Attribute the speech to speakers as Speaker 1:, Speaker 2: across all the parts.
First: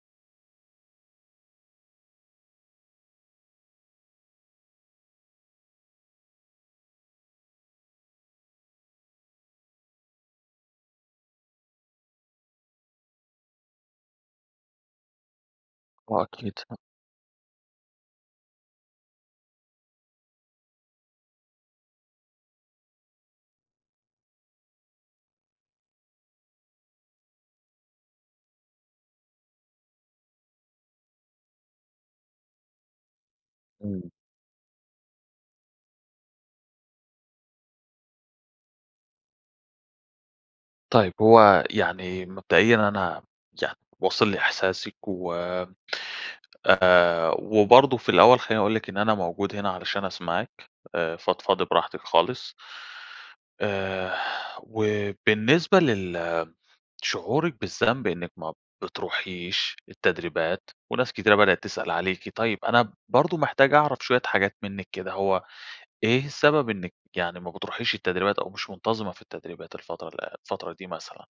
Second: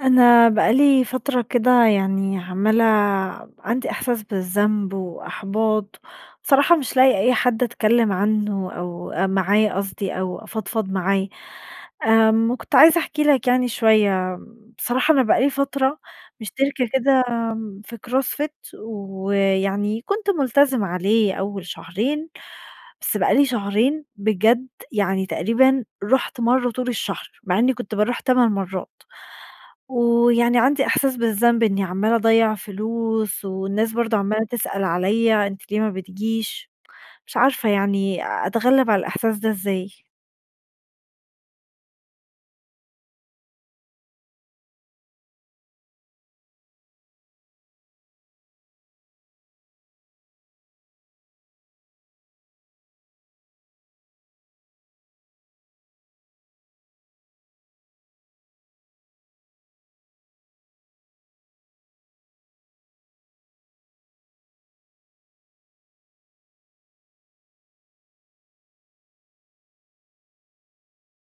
Speaker 1: أنا بقى لي فترة كده يعني عمّالة ب عندي إحساس بالذنب وإحباط، صراحة مش لَاقية أي حد أتكلّم عنّه أو أ معاه قصدي أو أفضفض معاه، آمم وكنت عايزة أحكي لَك يعني شويّة، بصراحة أنا بقى لي فترة
Speaker 2: آه أكيد، ف
Speaker 1: مشتركة كده آمم في CrossFit ويعني كُنت ملتزمة عليه أوّل شهرين، بس بقى لي شهرين بجد يعني تقريبًا رُحت مرّة طول الشهر مع إنّي كُنت باروح 8 مرّات. ويعني عندي إحساس بالذنب إنّي عمالة أضيع فلوس، والناس
Speaker 2: امم.
Speaker 1: برضه عمالة تسأل عليَّ أنتِ ليه ما بتجيش، مش عارفة يعني أتغلّب على الإحساس ده إزاي؟
Speaker 2: طيب هو يعني مبدئيًا أنا يا واصل لي إحساسِك، و آآ، وبرضه في الأوّل خلّيني أقول لِك إن أنا موجود هنا علشان أسمعِك، فضفضي براحتِك خالص. آآ وبالنسبة لل شعورِِك بالذنب إنّك ما بتروحيش التدريبات، وناس كتيرة بدأت تسأل عليكِ، طيّب أنا برضه محتاج أعرف شويّة حاجات مِنّك كده هو إيه السبب إنِّك يعني ما بتروحيش التدريبات، أو مش مُنتظمة في التدريبات الفترة ال أ الفترة دي مثلًا؟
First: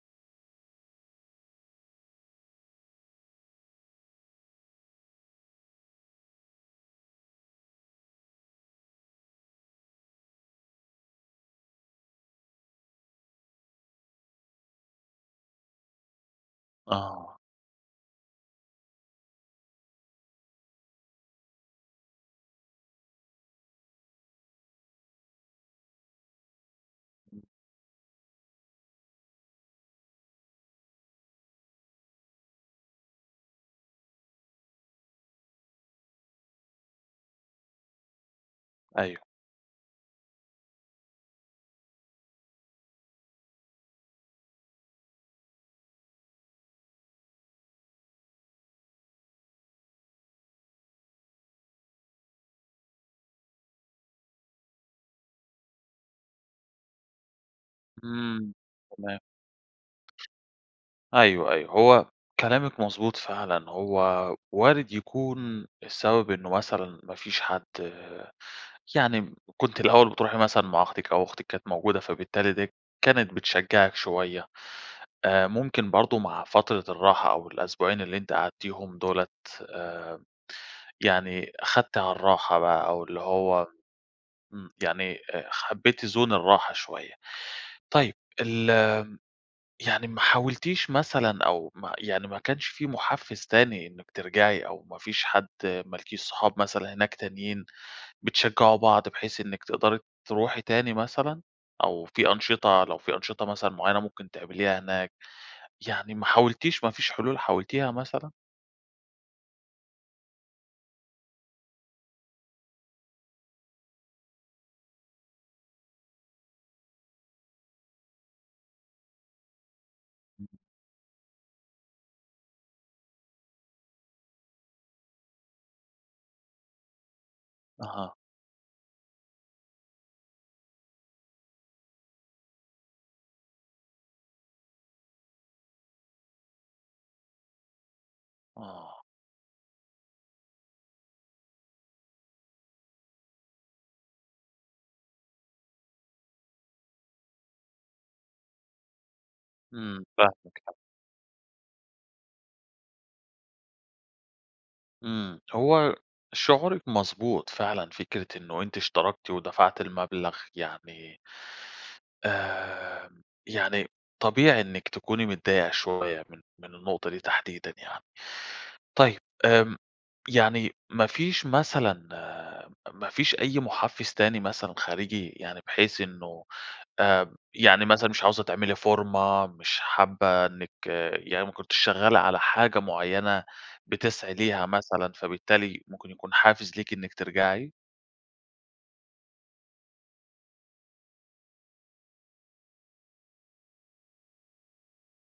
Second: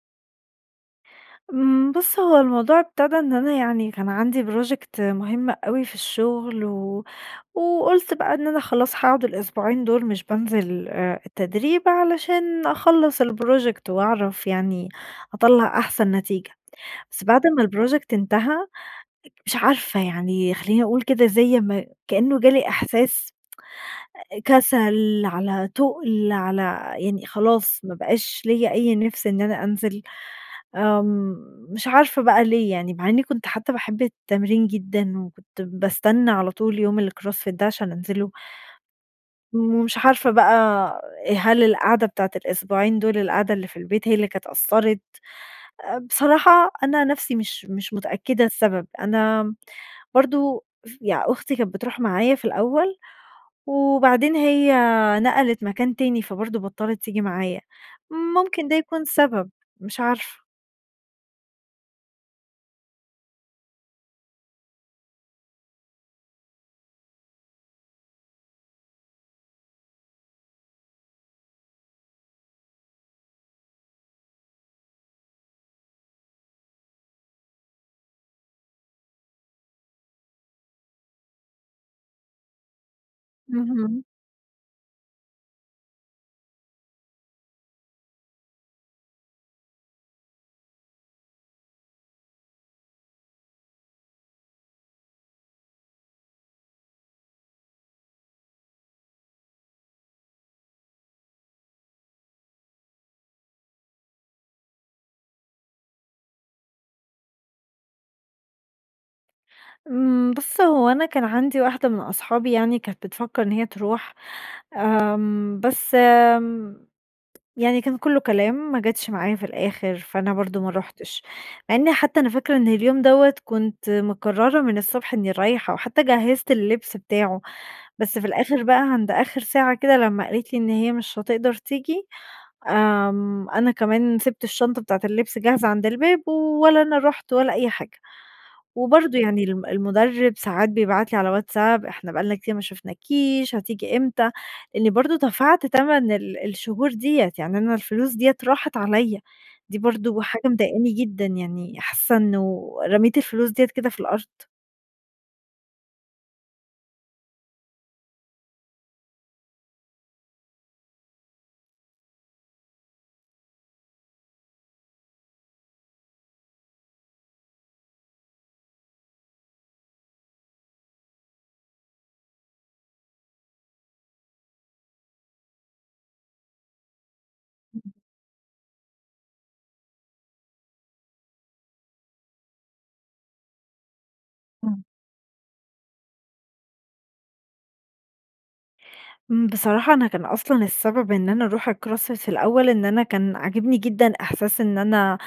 Speaker 1: امم بُص هو الموضوع ابتدى إن أنا، يعني كان عندي project مهم أوي في الشغل، و وقُلت بقى إن أنا خلاص هاقعد الأسبوعين دول مش بانزل آآ التدريب، علشان أخلّص الproject وأعرف يعني أطلّع أحسن نتيجة، بس
Speaker 2: آه.
Speaker 1: بعد ما الproject انتهى، مش عارفة يعني خلّيني أقول كده زي ما كأنه جالي إحساس كسل، على تقل على يعني خلاص ما بقاش ليَّ أي نِفس إن أنا أنزل، آمم مش عارفة بقى ليه يعني، مع إني كنت حتى باحب التمرين جدًا، وكنت باستنى على طول يوم الcross fit ده عشان أنزله
Speaker 2: أيوه.
Speaker 1: ومش عارفة بقى هل القعدة بتاعة الأسبوعين دول، القعدة اللي في البيت، هي اللي كانت أثّرت. آآ بصراحة أنا نَفسي مش مش متأكدة السبب، أنا برضه ي أختي كانت بتروح معايا في الأول، وبعدين هي نقلت مكان تاني، فبرضه بطّلت تيجي معايا،
Speaker 2: إمم
Speaker 1: ممكن ده يكون
Speaker 2: تمام.
Speaker 1: سبب مش عارفة.
Speaker 2: أيوه، أيوه، هو كلامِك مضبوط فعلًا، هو وارد يكون السبب إنه مثلًا ما فيش حد يعني كنت الأول بتروحي مثلًا مع أختِك أو أختِك كانت موجودة، فبالتالي دي كانت بتشجّعك شوية، آآ ممكن برضه مع فترة الراحة أو الأسبوعين اللي أنتِ قعدتيهم دُولة، آآ يعني خدتِ على الراحة بقى أو اللي هو
Speaker 1: اهم.
Speaker 2: امم يعني آآ خبّيتِ زون الراحة شوية. طيب ال يعني ما حاولتيش مثلًا، أو ما يعني ما كانش فيه محفّز تاني إنِّك ترجعي، أو ما فيش حد مالكيش صحاب مثلًا هناك تانيين بتشجعوا بعض، بحيث إنِّك تقدري تروحي تاني مثلًا، أو في أنشطة لو في أنشطة مثلًا معيّنة، ممكن تعمليها هناك، يعني ما حاولتيش ما فيش حلول حاولتيها مثلًا؟
Speaker 1: إمم، بُص هو أنا كان عندي واحدة من أصحابي يعني كانت بتفكر إن هي تروح، امم، بس امم، يعني كان كله كلام ما جاتش معايا في الآخر، فأنا
Speaker 2: امم.
Speaker 1: برضو ما رحتش. مع أني حتى أنا فاكرة إن اليوم دوّة كنت مقررة من الصبح إني رايحة، حتى جهزت اللبس بتاعه،
Speaker 2: أها.
Speaker 1: بس في الآخر بقى عند آخر ساعة كده لما قالت لي إن هي مش هتقدر تيجي، امم، أنا كمان سبت الشنطة بتاعة اللبس جاهزة عند الباب، ولا أنا رحت ولا أي حاجة.
Speaker 2: آه.
Speaker 1: وبرضه يعني ال المدرب ساعات بيبعت لي على واتساب "إحنا بقى لنا كتير ما شُفناكيش، هتيجي إمتى؟" لإني برضه دفعت تمن ال الشهور ديّة، يعني أنا الفلوس ديّة راحت عليا. دي
Speaker 2: إمم،
Speaker 1: برضه حاجة
Speaker 2: فاهمِك. [unintelligible]
Speaker 1: مضايقني جدًا، يعني حاسة إنه رميت الفلوس ديّة كده في الأرض.
Speaker 2: إمم، هو شعورِك مضبوط فعلًا، فكرة إنه أنت اشتركتِ ودفعتِ المبلغ يعني امم، يعني طبيعي إنِك تكوني متضايقة شوية من من النقطة دي تحديدًا يعني. طيب، امم، يعني ما فيش مثلًا ما فيش أي محفز تاني مثلًا خارجي؟ يعني بحيث إنه آآ، يعني
Speaker 1: [unintelligible]
Speaker 2: مثلًا مش عاوزة تعملي فورمة مش حابة إنِك يعني ما كنتيش شغالة على حاجة معينة بتسعي ليها
Speaker 1: امم.
Speaker 2: مثلًا فبالتالي ممكن يكون حافز ليكِ إنِك ترجعي؟
Speaker 1: امم، بصراحة، أنا كان أصلًا السبب إن أنا أروح الcross fit فى الأوّل إن أنا كان عاجبني جدًا إحساس إن أنا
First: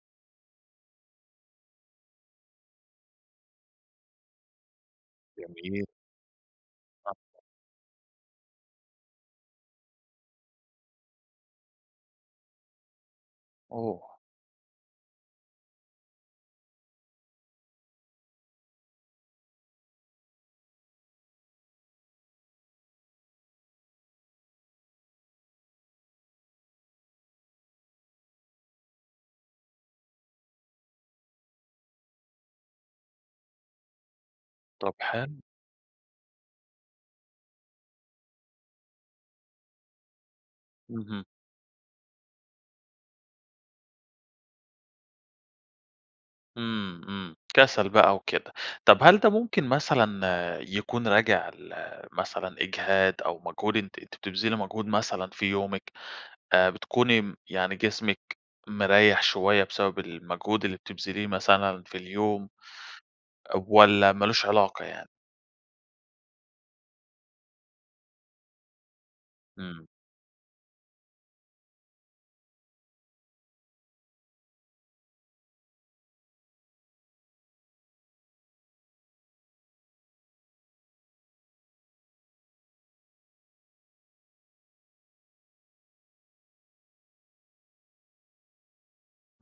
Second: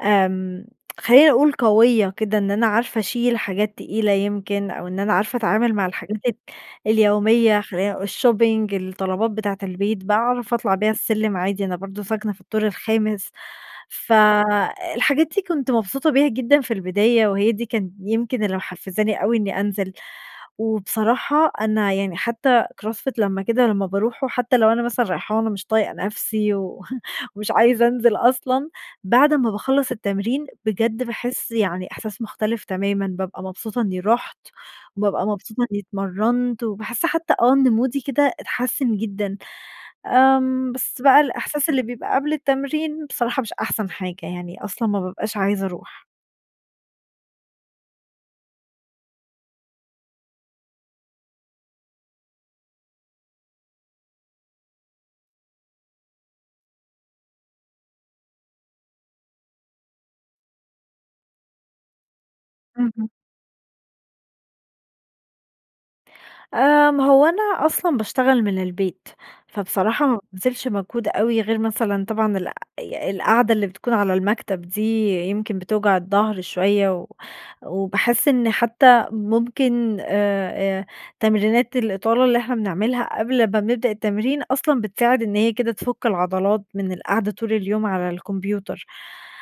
Speaker 1: آمم، خلّيني أقول قويّة كده، إن أنا عارفة أشيل حاجات تقيلة يمكن أو إن أنا عارفة أتعامل
Speaker 2: جميل.
Speaker 1: مع الحاجات
Speaker 2: [unintelligible]
Speaker 1: اليوميّة خلّيني اقو الshopping الطلبات بتاعة البيت، بأعرف أطلع بها السلم عادي أنا برضو ساكنة في الدور الخامس،
Speaker 2: اوه.
Speaker 1: فَالحاجات دي كنت مبسوطة بيها جدًا في البداية وهي دي كان يمكن اللى محفزاني أوي إنّي أنزل. وبصراحة أنا يعني حتّى cross fit لمّا كده لمّا باروحه وحتّى لو أنا مثلًا رايحاة وأنا مش طايقة نفسي و ومش عايزة أنزل أصلًا، بعد ما باخلص التمرين بجد باحس يعني إحساس مختلف تمامًا، بابقى مبسوطة إنّي رُحت
Speaker 2: طب،
Speaker 1: وبابقى
Speaker 2: حلو.
Speaker 1: مبسوطة إنّي اتمرنت، وباحس حتّى آه، إن مودي كده اتحسن جدًا. آمم، بس بقى
Speaker 2: اهم.
Speaker 1: الإحساس اللي بيبقى قبل التمرين بصراحة مش أحسن حاجة يعني أصلًا ما بابقاش عايزة أروح.
Speaker 2: امم، امم، كسل بقى وكده. طب، هل ده ممكن مثلًا يكون راجع لمثلًا إجهاد؟ أو مجهود أنتِ أنتِ بتبذلي موجهود مثلًا في يومِك؟ آآ، بتكوني يعني جسمِك مريح شويّة بسبب المجهود اللي بتبذليه مثلًا في اليوم؟
Speaker 1: اهم.
Speaker 2: والّا مالوش علاقة يعني؟
Speaker 1: آآ، ما هو أنا أصلًا باشتغل من البيت،
Speaker 2: إمم.
Speaker 1: فبصراحة ما بابذلش مجهود أوي غير مثلًا طبعًا الق ي القعدة اللي بتكون على المكتب دي يمكن بتوجع الضَّهر شويّة، و وباحس إن حتى ممكن آآ آآ تمرينات الإطالة اللي إحنا بنعملها قبل ما بنبدأ التمرين أصلًا، بتساعد إن هي كده تفُك العضلات من القعدة طول اليوم على الكمبيوتر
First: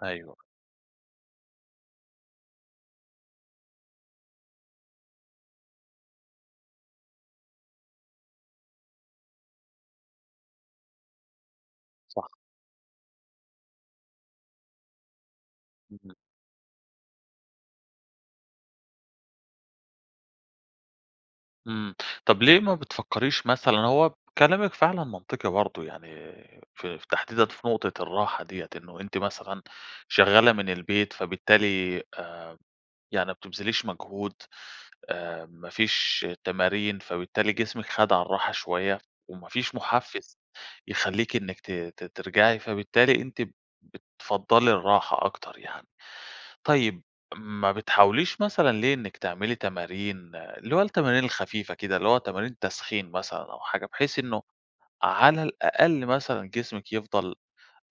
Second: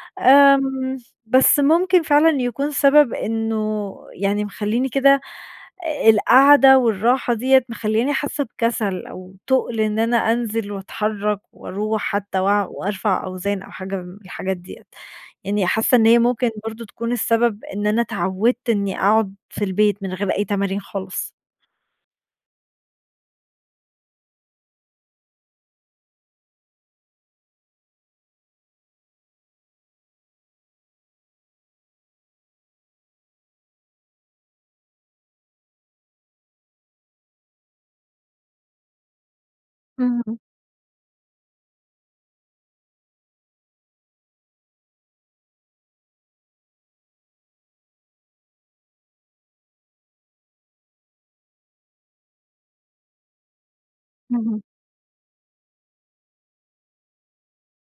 Speaker 2: أيوه.
Speaker 1: آمم، بس ممكن فعلًا يكون سبَب إنّه، يعني مخلّيني كده القاعدة والراحة دِيَّة مخلّياني حاسّة بكسل أو تُقل إن أنا أنزِل وأتحرّك وأرُوح
Speaker 2: صح.
Speaker 1: حتى وأ وأرفع أوزان أو حاجة من الحاجات دِيَّة، يعني حاسّة إن
Speaker 2: إمم.
Speaker 1: هي ممكن برضه تكون السبب إن أنا اتعوِّدت إني أقعد في البيت من غير أي تمارين خالص.
Speaker 2: امم. طَب ليه ما بتفكّريش مثلًا هو كلامِك فعلًا منطقي برضه يعني في في تحديدًا في نقطة الراحة دِيَّة، إنه أنتِ مثلًا شغّالة من البيت فبالتالي، آآ، يعني ما بتبذليش مجهود، أ ما فيش تمارين فبالتالي جسمِك خَد على الراحة شويّة وما فيش محفّز
Speaker 1: إمم.
Speaker 2: يخلّيكِ إنِّك ت ت ترجَعي، فبالتالي أنتِ بتفضَّلي الراحة أكتر يعني. طيب، ما بتحاوليش مثلًا ليه إنِّك تعملي تمارين، اللي هو التمارين الخفيفة كده، اللي هو تمارين تسخين مثلًا أو حاجة، بحيث إنّه
Speaker 1: اهم.
Speaker 2: على الأقل مثلًا جسمِك يفضَل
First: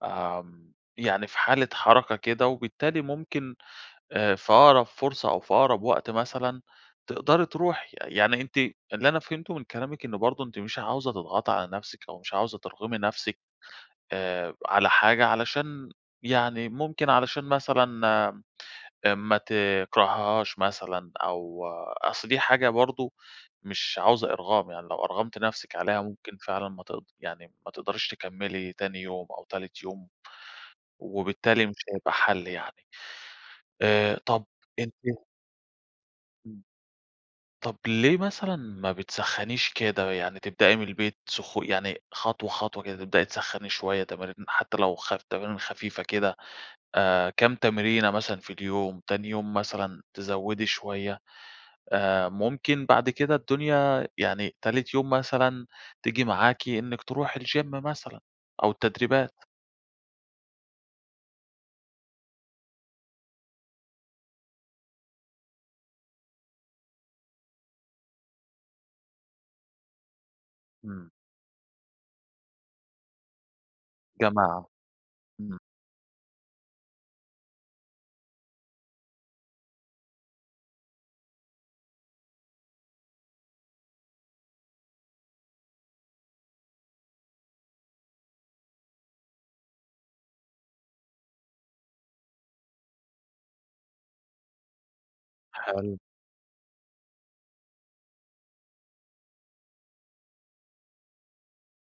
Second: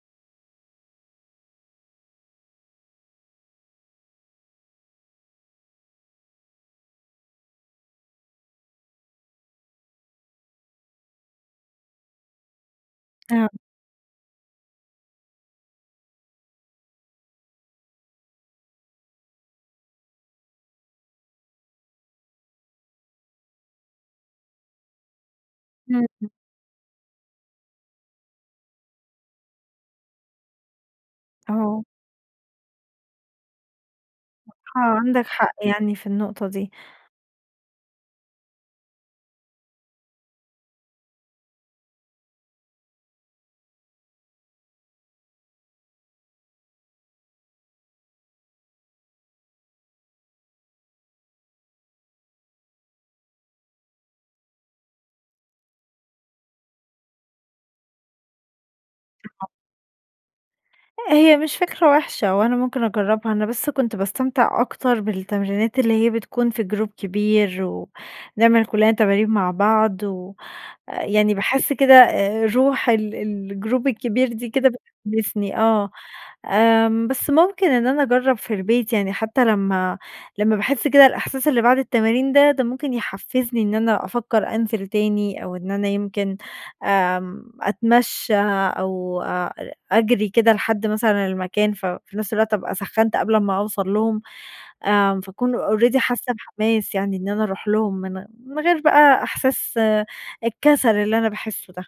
Speaker 2: آمم، يعني في حالة حركة كده وبالتالي ممكن أ في أقرَب فرصة أو في أقرَب وقت مثلًا تقدَري ترُوحي. يعني أنتِ، اللي أنا فهمته من كلامِك إنّه برضه أنتِ مش عاوزة تضغطي على نفسِك أو مش عاوزة ترغمي نفسِك
Speaker 1: آه.
Speaker 2: آآ على حاجة علشان، يعني ممكن علشان مثلًا أ ما تكرَهيهاش مثلًا أو، أصْل دي حاجة برضه مش عاوزة إرغام، يعني لو أَرغمتِ نفسِك عليها
Speaker 1: امم.
Speaker 2: ممكن فعلًا ما تق يعني ما تقدَريش تكمّلي تاني يوم أو تالت يوم، وبالتالي مش
Speaker 1: آه.
Speaker 2: هيبقى حَل يعني، آآ، طَب
Speaker 1: بصراحة
Speaker 2: أنتِ
Speaker 1: عندك حق يعني في النقطة
Speaker 2: إمم.
Speaker 1: دي.
Speaker 2: طَب ليه مثلًا ما بتسخّنيش كده، يعني تبدئي من البيت سخ يعني خطوة، خطوة كده، تبدئي تسخّني شويّة تمارين، حتى لو خ تمارين خفيفة كده، آآ كام تمرينة مثلًا في اليوم، تاني يوم مثلًا تزوّدي شويّة آآ، ممكن بعد كده الدنيا، يعني تالت يوم مثلًا تيجي معاكِ إنِّك ترُوحي الجيم مثلًا أو التدريبات؟
Speaker 1: [unintelligible] هي مش فكرة وِحشة وأنا ممكن أجرّبها، أنا بس كنت باستمتع أكتر بالتمرينات اللي هي بتكون في جروب كبير و نعمل كلّنا تمارين مع بعض، و
Speaker 2: إمم.
Speaker 1: يعني باحس كده آآ، روح ال الجروب الكبير دي
Speaker 2: جماعة.
Speaker 1: كده
Speaker 2: امم.
Speaker 1: بتحمّسني، آه، آمم، بس ممكن إن أنا أجرّب في البيت يعني، حتى لمّا لمّا باحس كده الإحساس اللي بعد التمارين ده، ده ممكن يحفّزني إن أنا أفكّر أنزِل تاني أو إن أنا يمكن آمم، أتمشّى أو أ أجري كده لحد مثلًا المكان ف في نفس الوقت أبقى سخّنت قبل ما أوصل لهم، آمم، فأكون
Speaker 2: حلو.
Speaker 1: already حاسّة بحماس يعني إن أنا أرُوح لهم من من غير بقى إحساس الكسل اللي أنا باحسه ده.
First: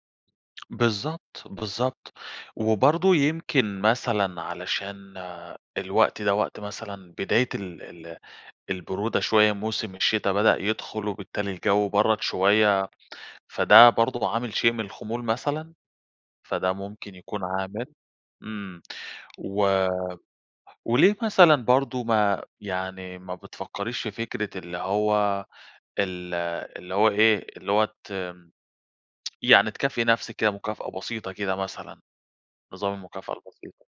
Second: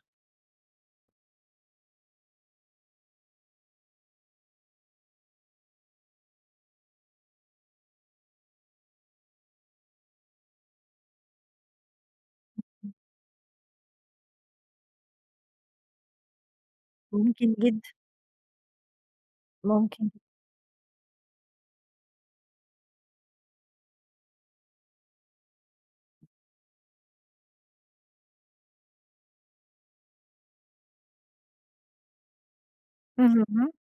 Speaker 2: بالضبط، بالضبط، وبرضه يمكن مثلًا علشان الوقت ده وقت مثلًا بداية ال ال البرودة شويّة، موسم الشتا بدأ يدخُل وبالتالي الجو برَّد شويّة،
Speaker 1: [unintelligible]
Speaker 2: فده برضه عامل شيء من الخمول مثلًا، فده ممكن يكون
Speaker 1: ممكن
Speaker 2: عامل؟
Speaker 1: جدًا.
Speaker 2: امم و
Speaker 1: ممكن.
Speaker 2: وليه مثلًا برضه، ما يعني ما بتفكّريش في فكرة اللي هو ال اللي هو إيه، اللي هو ت يعني تكافئي نفسِك كده مكافأة بسيطة كده مثلًا، نظام المكافأة
Speaker 1: اهم.
Speaker 2: البسيطة؟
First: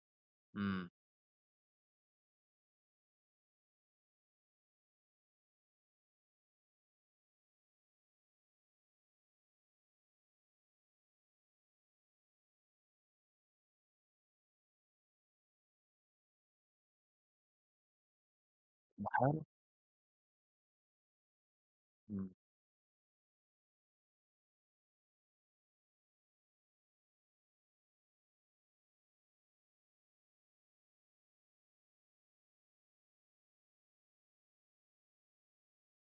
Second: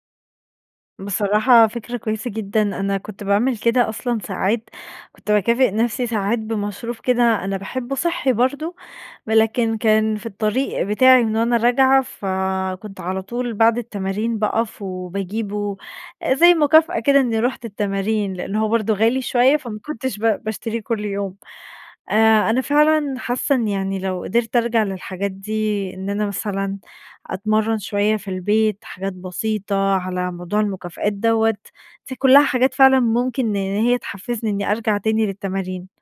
Speaker 2: امم.
Speaker 1: بصراحة فكرة كويّسة جدًا، أنا كنت باعمل كده أصلًا ساعات، كنت باكافئ نفسي ساعات بمشروب كده أنا باحبه صحّي برضه، ولكن كان في الطريق بتاعي من وأنا راجعة، فكنت على طول بعد التمارين باقف وباجيبه، زي مكافأة كده إني رُحت التمارين، لأن هو برضه
Speaker 2: ما
Speaker 1: غالي
Speaker 2: حلو.
Speaker 1: شوية فما كنتش ب باشتريه كل يوم،
Speaker 2: إمم.
Speaker 1: آآ أنا فعلًا حاسّة إن يعني لو قدِرت أرجَع للحاجات دي، إن أنا مثلًا أتمرّن شويّة في البيت، حاجات بسيطة على موضوع المكافآت دوّة، دي كُلّها حاجات فعلًا ممكن إن هي تحفّزني إني أرجَع تاني للتمارين.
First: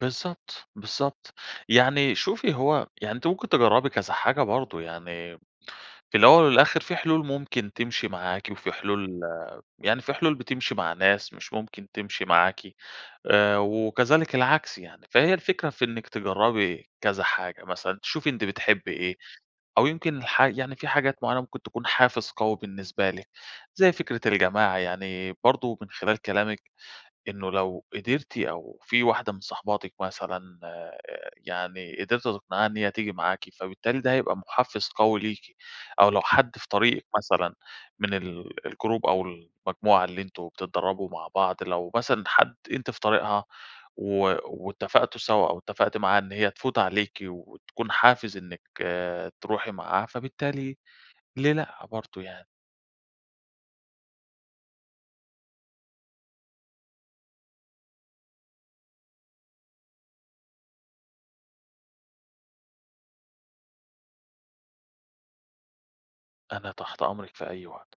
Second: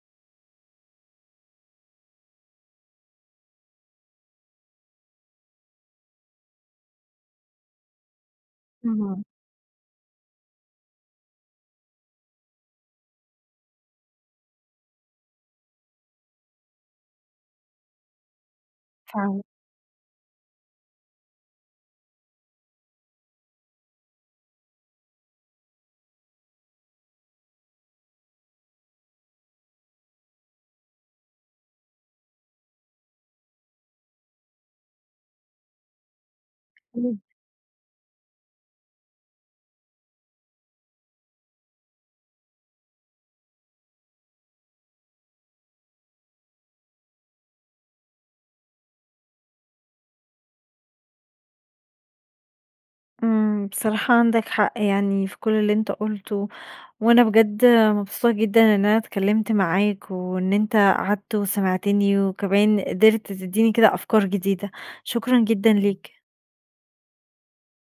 Speaker 2: بالضبط، بالضبط. يعني شوفي هو يعني أنتِ ممكن تجرّبي كذا حاجة برضو، يعني في الأوّل والآخر في حلول ممكن تمشي معاكِ وفي حلول
Speaker 1: اهم.
Speaker 2: آآ، يعني في حلول بتمشي مع ناس مش ممكن تمشي معاكِ آآ، وكذلك العكس يعني. فهي الفكرة في إنِك تجرّبي كذا حاجة، مثلًا تشوفي أنت بتحبي إيه
Speaker 1: فعلًا.
Speaker 2: أو يمكن الحا يعني في حاجات معيّنة ممكن تكون حافز قوي بالنسبة لِك، زي فكرة الجماعة يعني برضو من خلال كلامِك إنّه لو قدرتِ أو في واحدة من صاحباتِك مثلًا آآ، يعني قدرتِ تِقنعيها إن هي تيجي معاكِ، فبالتالي ده هيبقى محفز قوي ليكِ. أو لو حد في طريقِك
Speaker 1: [unintelligible]
Speaker 2: مثلًا من ال الجروب أو المجموعة اللي أنتم بتتدربوا مع بعض لو مثلًا حد أنتِ في طريقها و واتفقتوا سوا أو اتفقتِ معاها إن هي تفوت عليكِ وتكون حافز إنِّك آآ، تروحي معاها فبالتالي ليه لأ برضو يعني؟
Speaker 1: امم. بصراحة عندَك حق يعني في كل اللي أنتَ قُلته، وأنا بجد مبسوطة جدًا إن أنا اتكلّمت معاك وإن أنتَ قعدت وسمعتني وكمان قدرت تدّيني كده أفكار جديدة. شكرًا جدًا ليك.
Speaker 2: أنا تحت أمرِك في أي وقت.